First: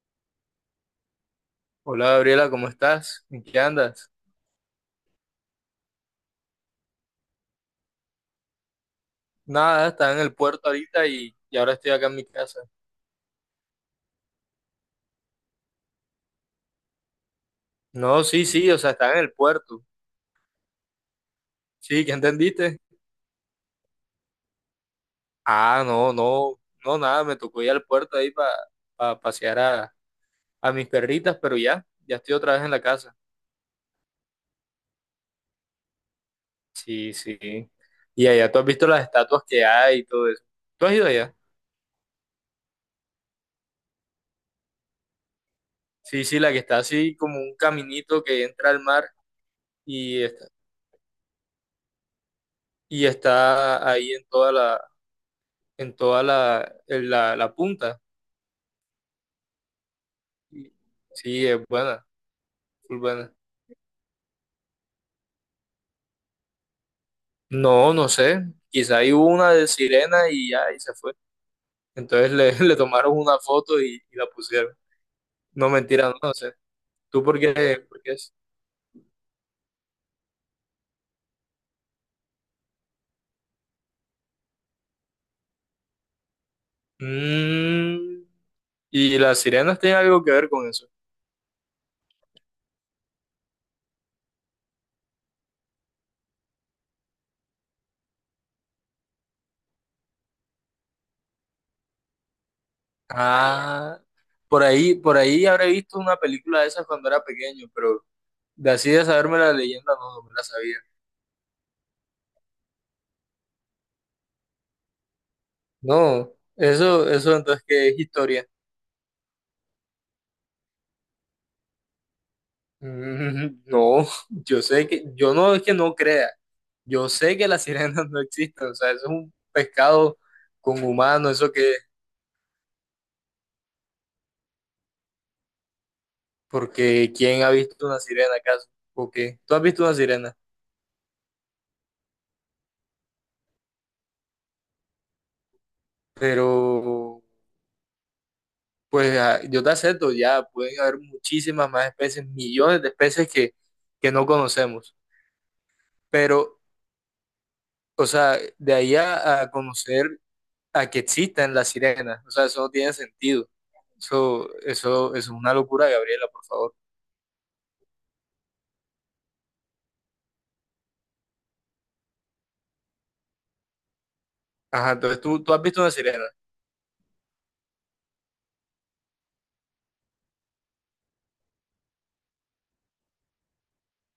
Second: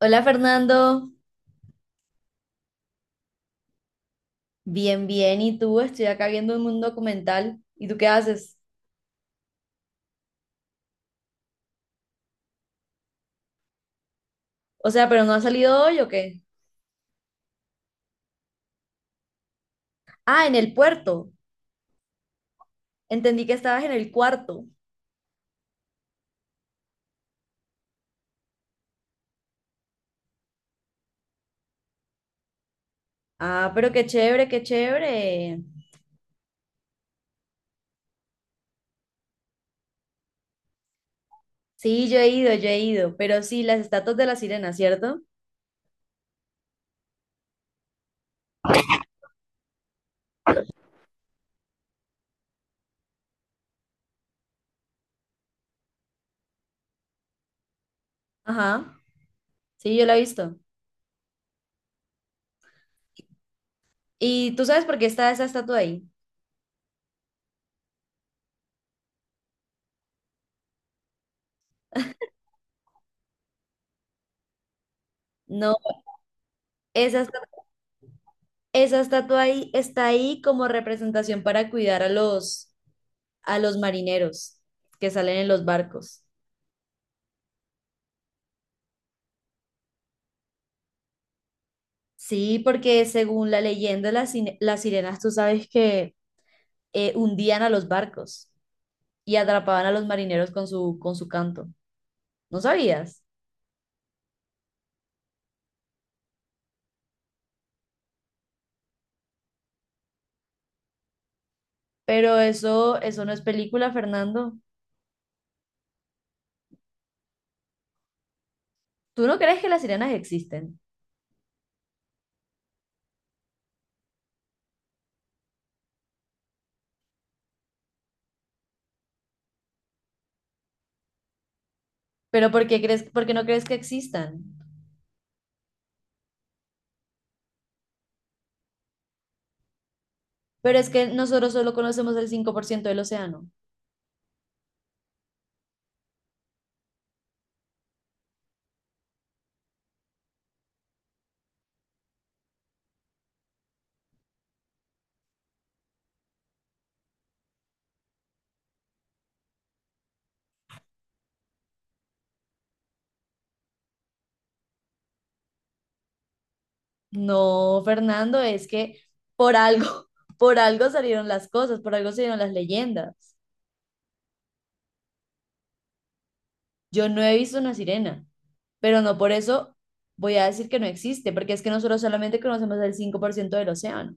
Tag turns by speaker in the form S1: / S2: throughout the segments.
S1: Hola Fernando,
S2: Hola Gabriela, ¿cómo estás? ¿En qué andas?
S1: bien, bien. ¿Y tú? Estoy acá viendo un documental. ¿Y tú qué haces?
S2: Nada, estaba en el puerto ahorita y ahora estoy acá en mi casa.
S1: O sea, ¿pero no has salido hoy o qué?
S2: No, sí, sí, o sea, estaba en el puerto.
S1: Ah, en el puerto.
S2: Sí, ¿qué entendiste?
S1: Entendí que estabas en el cuarto.
S2: Ah, no, no, no, nada, me tocó ir al puerto ahí para pasear a mis perritas, pero ya, ya estoy otra vez en la casa.
S1: Ah, pero qué chévere, qué chévere.
S2: Sí, sí. Y allá tú has visto las estatuas que hay y todo eso. ¿Tú has ido allá?
S1: Sí, yo he ido, yo he ido. Pero sí, las estatuas de la sirena, ¿cierto?
S2: Sí, sí, la que está así como un caminito que entra al mar y está, y está ahí en toda la, en la punta.
S1: Ajá. Sí, yo la he visto.
S2: Sí, es buena, full buena.
S1: ¿Y tú sabes por qué está esa estatua ahí?
S2: No, no sé. Quizá hay una de sirena y ya, y se fue. Entonces le, le tomaron una foto y la pusieron. No,
S1: No,
S2: mentira, no, no sé.
S1: esa
S2: ¿Tú por
S1: estatua,
S2: qué? ¿Por qué es?
S1: esa estatua ahí está ahí como representación para cuidar a los marineros que salen en los barcos.
S2: Mm, ¿Y las sirenas tienen algo que ver con eso?
S1: Sí, porque según la leyenda, las sirenas, tú sabes que hundían a los barcos y atrapaban a los marineros con su canto. ¿No sabías?
S2: Ah, por ahí habré visto una película de esas cuando era pequeño, pero de así de saberme la leyenda no, no me la sabía.
S1: Pero eso no es película, Fernando.
S2: No, eso entonces que es historia.
S1: ¿Tú no crees que las sirenas existen?
S2: No, yo sé que, yo no es que no crea, yo sé que las sirenas no existen, o sea, eso es un pescado con humano, eso que,
S1: ¿Pero por qué crees, por qué no crees que existan?
S2: porque ¿quién ha visto una sirena acaso? ¿O qué? Tú has visto una sirena.
S1: Pero es que nosotros solo conocemos el 5% del océano.
S2: Pero pues yo te acepto, ya pueden haber muchísimas más especies, millones de especies que no conocemos, pero, o sea, de ahí a conocer a que existan las sirenas. O sea, eso no tiene sentido. Eso es una locura, Gabriela, por favor.
S1: No, Fernando, es que por algo, por algo salieron las cosas, por algo salieron las leyendas.
S2: Ajá, entonces tú has visto una sirena.
S1: Yo no he visto una sirena, pero no por eso voy a decir que no existe, porque es que nosotros solamente conocemos el 5% del océano.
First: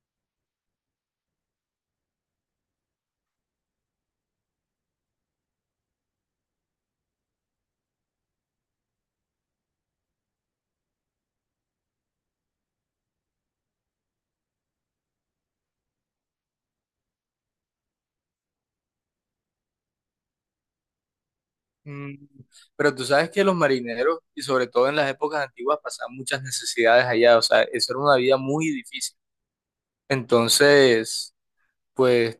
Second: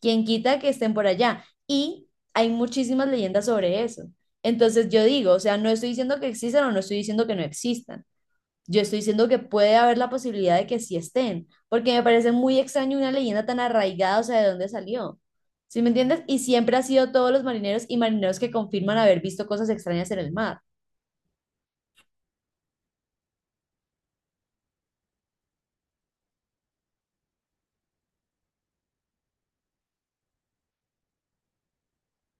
S1: ¿Quién quita que estén por allá? Y hay muchísimas leyendas sobre eso. Entonces yo digo, o sea, no estoy diciendo que existan o no estoy diciendo que no existan. Yo estoy diciendo que puede haber la posibilidad de que sí estén, porque me parece muy extraño una leyenda tan arraigada, o sea, ¿de dónde salió? ¿Sí me entiendes? Y siempre ha sido todos los marineros y marineros que confirman haber visto cosas extrañas en el mar.
S2: Mm, Pero tú sabes que los marineros, y sobre todo en las épocas antiguas, pasaban muchas necesidades allá. O sea, eso era una vida muy difícil. Entonces, pues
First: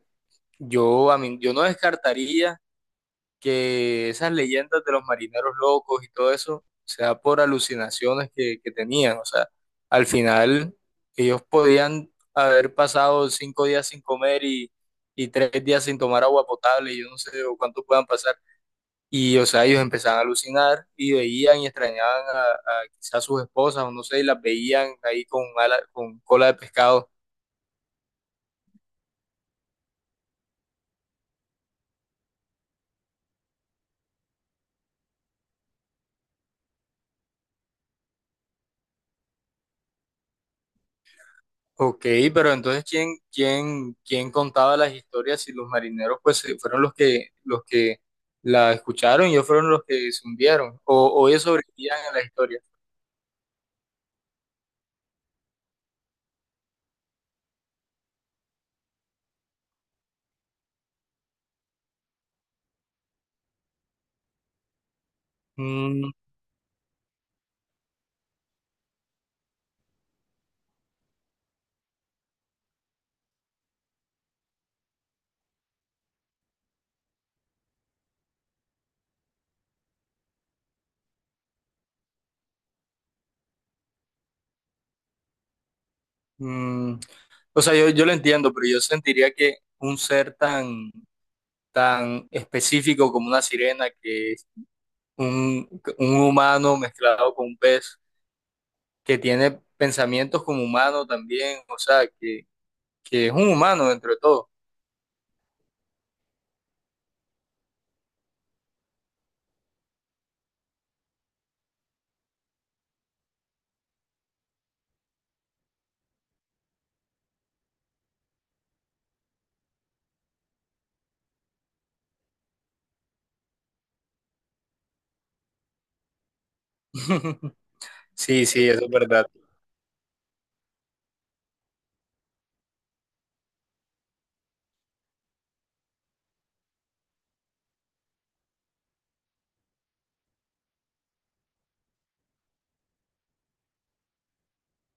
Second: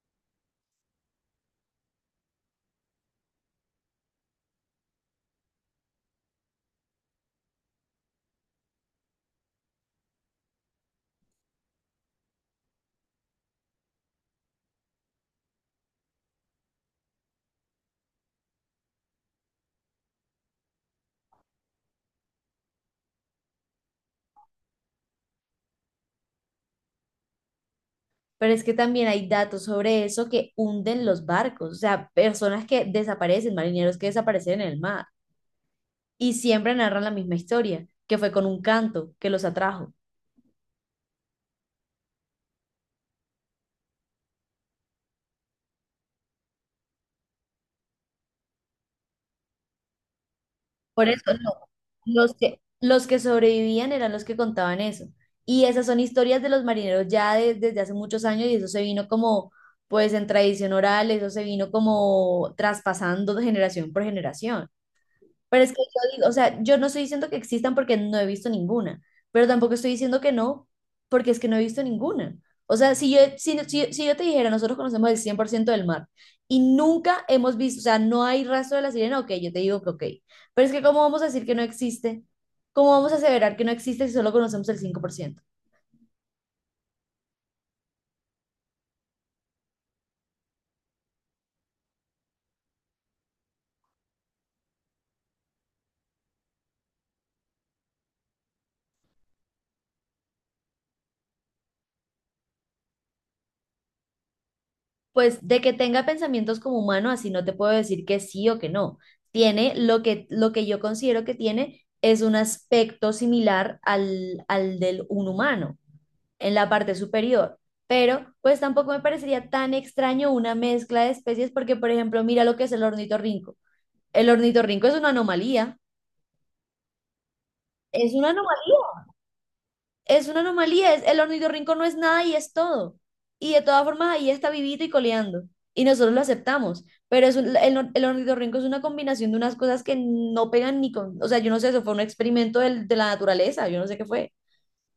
S2: yo, a mí, yo no descartaría que esas leyendas de los marineros locos y todo eso sea por alucinaciones que tenían. O sea, al final ellos podían haber pasado 5 días sin comer y 3 días sin tomar agua potable, y yo no sé o cuánto puedan pasar. Y, o sea, ellos empezaban a alucinar y veían y extrañaban a quizás sus esposas o no sé, y las veían ahí con cola de pescado.
S1: Pero es que también hay datos sobre eso que hunden los barcos, o sea, personas que desaparecen, marineros que desaparecen en el mar, y siempre narran la misma historia, que fue con un canto que los atrajo.
S2: Ok, pero entonces ¿quién contaba las historias si los marineros pues fueron los que la escucharon y ellos fueron los que se hundieron o,
S1: Por eso
S2: o ellos
S1: no,
S2: sobrevivían en la
S1: los
S2: historia?
S1: que, los que sobrevivían eran los que contaban eso. Y esas son historias de los marineros ya desde hace muchos años y eso se vino como, pues en tradición oral, eso se vino como traspasando de generación por generación. Pero es que
S2: Mm,
S1: yo digo, o sea, yo no estoy diciendo que existan porque no he visto ninguna, pero tampoco estoy diciendo que no, porque es que no he visto ninguna. O sea, si yo te dijera, nosotros conocemos el 100% del mar y nunca hemos visto, o sea, no hay rastro de la sirena, ok, yo te digo que ok. Pero es que ¿cómo vamos a decir que no existe? ¿Cómo vamos a aseverar que no existe si solo conocemos el 5%?
S2: mm, o sea, yo lo entiendo, pero yo sentiría que un ser tan, tan específico como una sirena, que es un, un humano mezclado con un pez, que tiene pensamientos como humano también, o sea, que es un humano dentro de todo.
S1: Pues de que tenga pensamientos como humano, así no te puedo decir que sí o que no. Tiene lo que yo considero que tiene es un aspecto similar al del un humano en la parte superior. Pero pues tampoco me parecería tan extraño una mezcla de especies porque, por ejemplo, mira lo que es el ornitorrinco. El ornitorrinco es una anomalía. Es una
S2: Sí, sí, eso es
S1: anomalía.
S2: verdad.
S1: Es una anomalía, el ornitorrinco no es nada y es todo. Y de todas formas ahí está vivito y coleando. Y nosotros lo aceptamos. Pero es un- el, or- el ornitorrinco es una combinación de unas cosas que no pegan ni con. O sea, yo no sé, eso fue un experimento de la naturaleza, yo no sé qué fue.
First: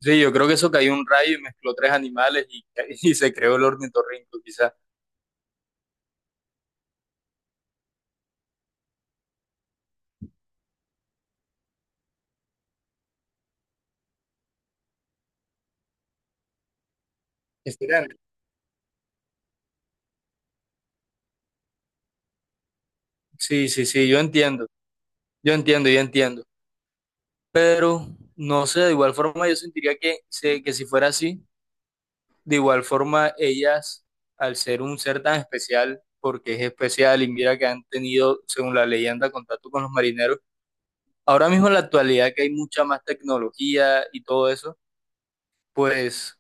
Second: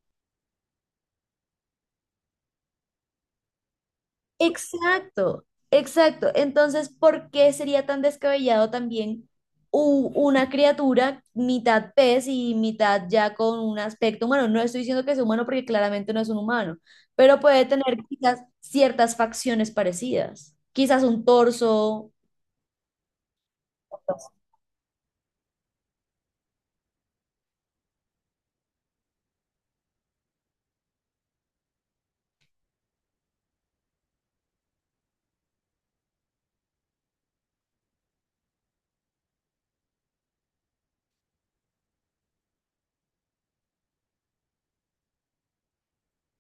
S2: Sí, yo creo que eso cayó un rayo y mezcló tres animales y, y se creó el ornitorrinco, quizá.
S1: Exacto, exacto. Entonces, ¿por qué sería tan descabellado también una criatura mitad pez y mitad ya con un aspecto humano? No estoy diciendo que sea humano porque claramente no es un humano, pero puede tener
S2: Quizás.
S1: quizás ciertas facciones parecidas, quizás un torso.
S2: Sí, sí, sí, yo entiendo, yo entiendo, yo entiendo. Pero, no sé, de igual forma yo sentiría que si fuera así, de igual forma ellas, al ser un ser tan especial, porque es especial y mira que han tenido, según la leyenda, contacto con los marineros, ahora mismo en la actualidad que hay mucha más tecnología y todo eso, pues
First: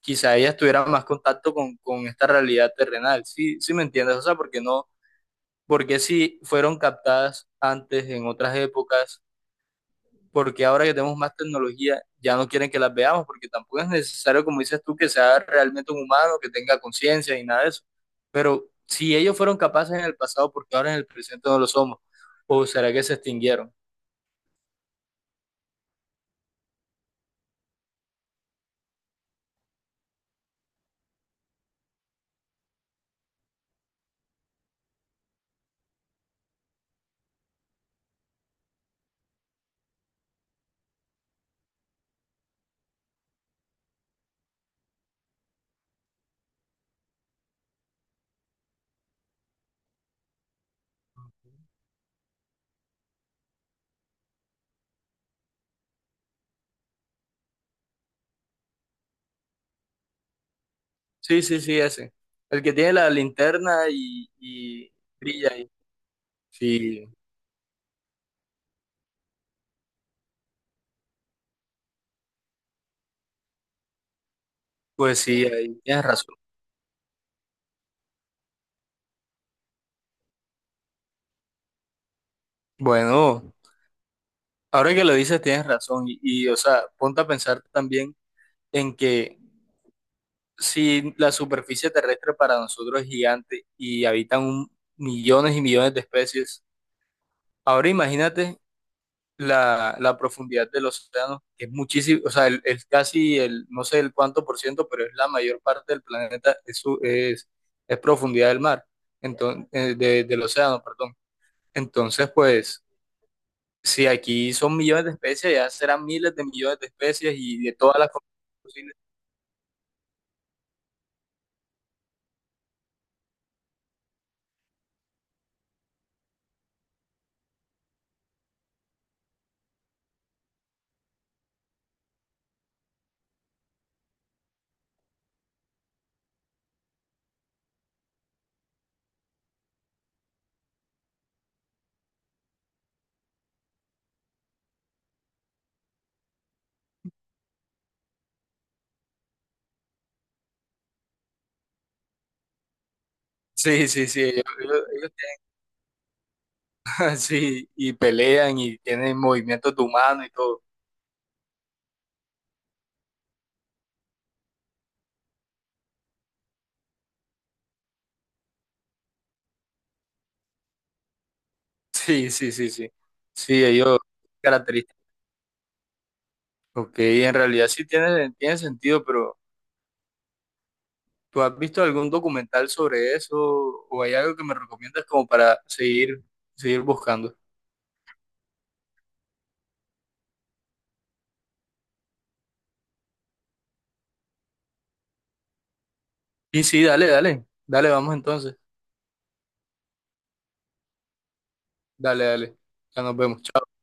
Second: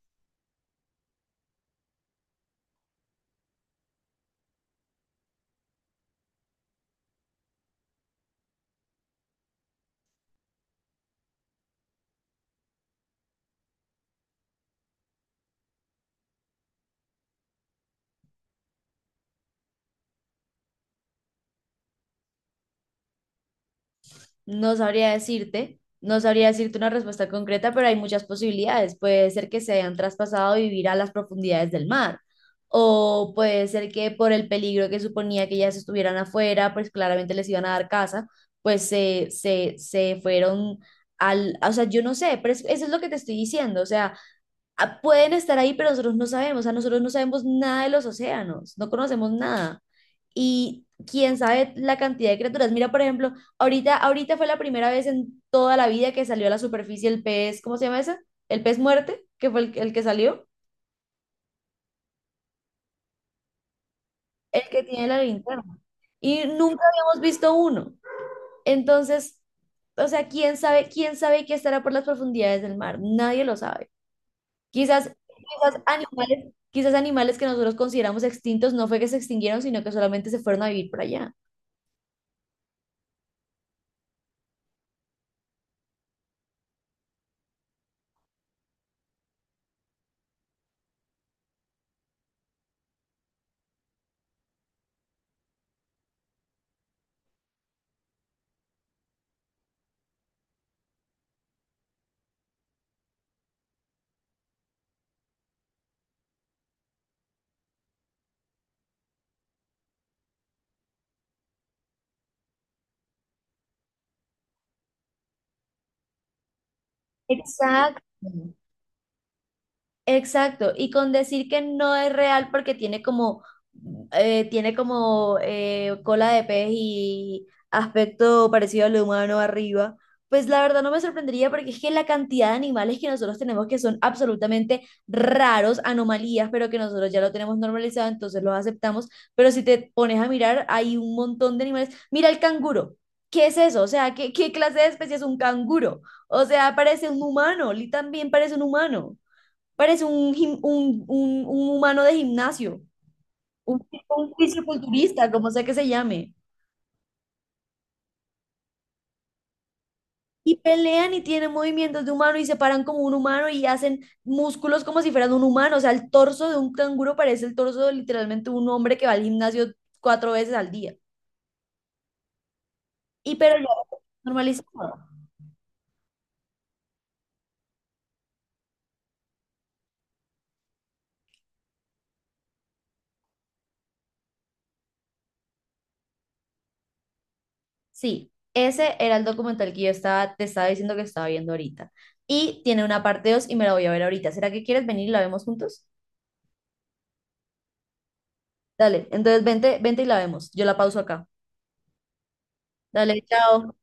S2: quizá ellas tuvieran más contacto con esta realidad terrenal. Sí, sí me entiendes, o sea, porque no, porque si fueron captadas antes en otras épocas, porque ahora que tenemos más tecnología ya no quieren que las veamos, porque tampoco es necesario, como dices tú, que sea realmente un humano, que tenga conciencia y nada de eso. ¿Pero si ellos fueron capaces en el pasado, porque ahora en el presente no lo somos? ¿O será que se extinguieron?
S1: No sabría decirte una respuesta concreta, pero hay muchas posibilidades. Puede ser que se hayan traspasado a vivir a las profundidades del mar, o puede ser que por el peligro que suponía que ellas estuvieran afuera, pues claramente les iban a dar casa, pues se fueron o sea, yo no sé, pero eso es lo que te estoy diciendo, o sea, pueden estar ahí, pero nosotros no sabemos, o sea, nosotros no sabemos nada de los océanos, no conocemos nada. Y quién sabe la cantidad de criaturas. Mira, por ejemplo, ahorita fue la primera vez en toda la vida que salió a la superficie el pez, ¿cómo se llama ese? El pez muerte, que fue el que salió,
S2: Sí, sí, sí, ese. El que tiene la linterna y,
S1: el que
S2: y
S1: tiene la
S2: brilla ahí.
S1: linterna. Y nunca
S2: Sí,
S1: habíamos visto uno. Entonces, o sea, quién sabe qué estará por las profundidades del mar. Nadie lo sabe. Quizás,
S2: pues sí, ahí
S1: quizás
S2: tienes razón.
S1: animales que nosotros consideramos extintos no fue que se extinguieron, sino que solamente se fueron a vivir por allá.
S2: Bueno, ahora que lo dices tienes razón y, o sea, ponte a pensar también en que si la superficie terrestre para nosotros es gigante y habitan millones y millones de especies, ahora imagínate la profundidad del océano, que es muchísimo, o sea, el casi el, no sé el cuánto por ciento, pero es la mayor parte del planeta, es profundidad del mar, entonces, del océano, perdón. Entonces, pues... Sí, aquí son millones de especies, ya serán miles de millones de especies y de todas
S1: Exacto.
S2: las combinaciones posibles.
S1: Exacto, y con decir que no es real porque tiene como cola de pez y aspecto parecido al humano arriba, pues la verdad no me sorprendería porque es que la cantidad de animales que nosotros tenemos que son absolutamente raros, anomalías, pero que nosotros ya lo tenemos normalizado, entonces los aceptamos, pero si te pones a mirar, hay un montón de animales. Mira el canguro, ¿qué es eso? O sea, ¿qué clase de especie es un canguro? O sea, parece un humano, Lee también parece un humano. Parece un humano de gimnasio, un,
S2: Sí, sí, sí,
S1: un
S2: ellos
S1: fisiculturista, como sea que se llame.
S2: tienen- sí, y pelean y tienen movimientos de humano y
S1: Y
S2: todo.
S1: pelean y tienen movimientos de humano y se paran como un humano y hacen músculos como si fueran un humano. O sea, el torso de un canguro parece el torso de literalmente un hombre que va al gimnasio cuatro veces al día.
S2: Sí, sí, sí, sí.
S1: Y pero
S2: Sí,
S1: ya
S2: ellos características.
S1: normalizado.
S2: Ok, en realidad sí tiene sentido, pero ¿tú has visto algún documental sobre eso o hay algo que me recomiendas como para seguir buscando?
S1: Sí, ese era el documental que te estaba diciendo que estaba viendo ahorita. Y tiene una parte 2 y me la voy a ver ahorita. ¿Será que quieres venir y la vemos juntos?
S2: Y sí, dale, dale, dale, vamos entonces.
S1: Dale, entonces vente, vente y la vemos. Yo la pauso acá.
S2: Dale, dale. Ya nos
S1: Dale,
S2: vemos.
S1: chao.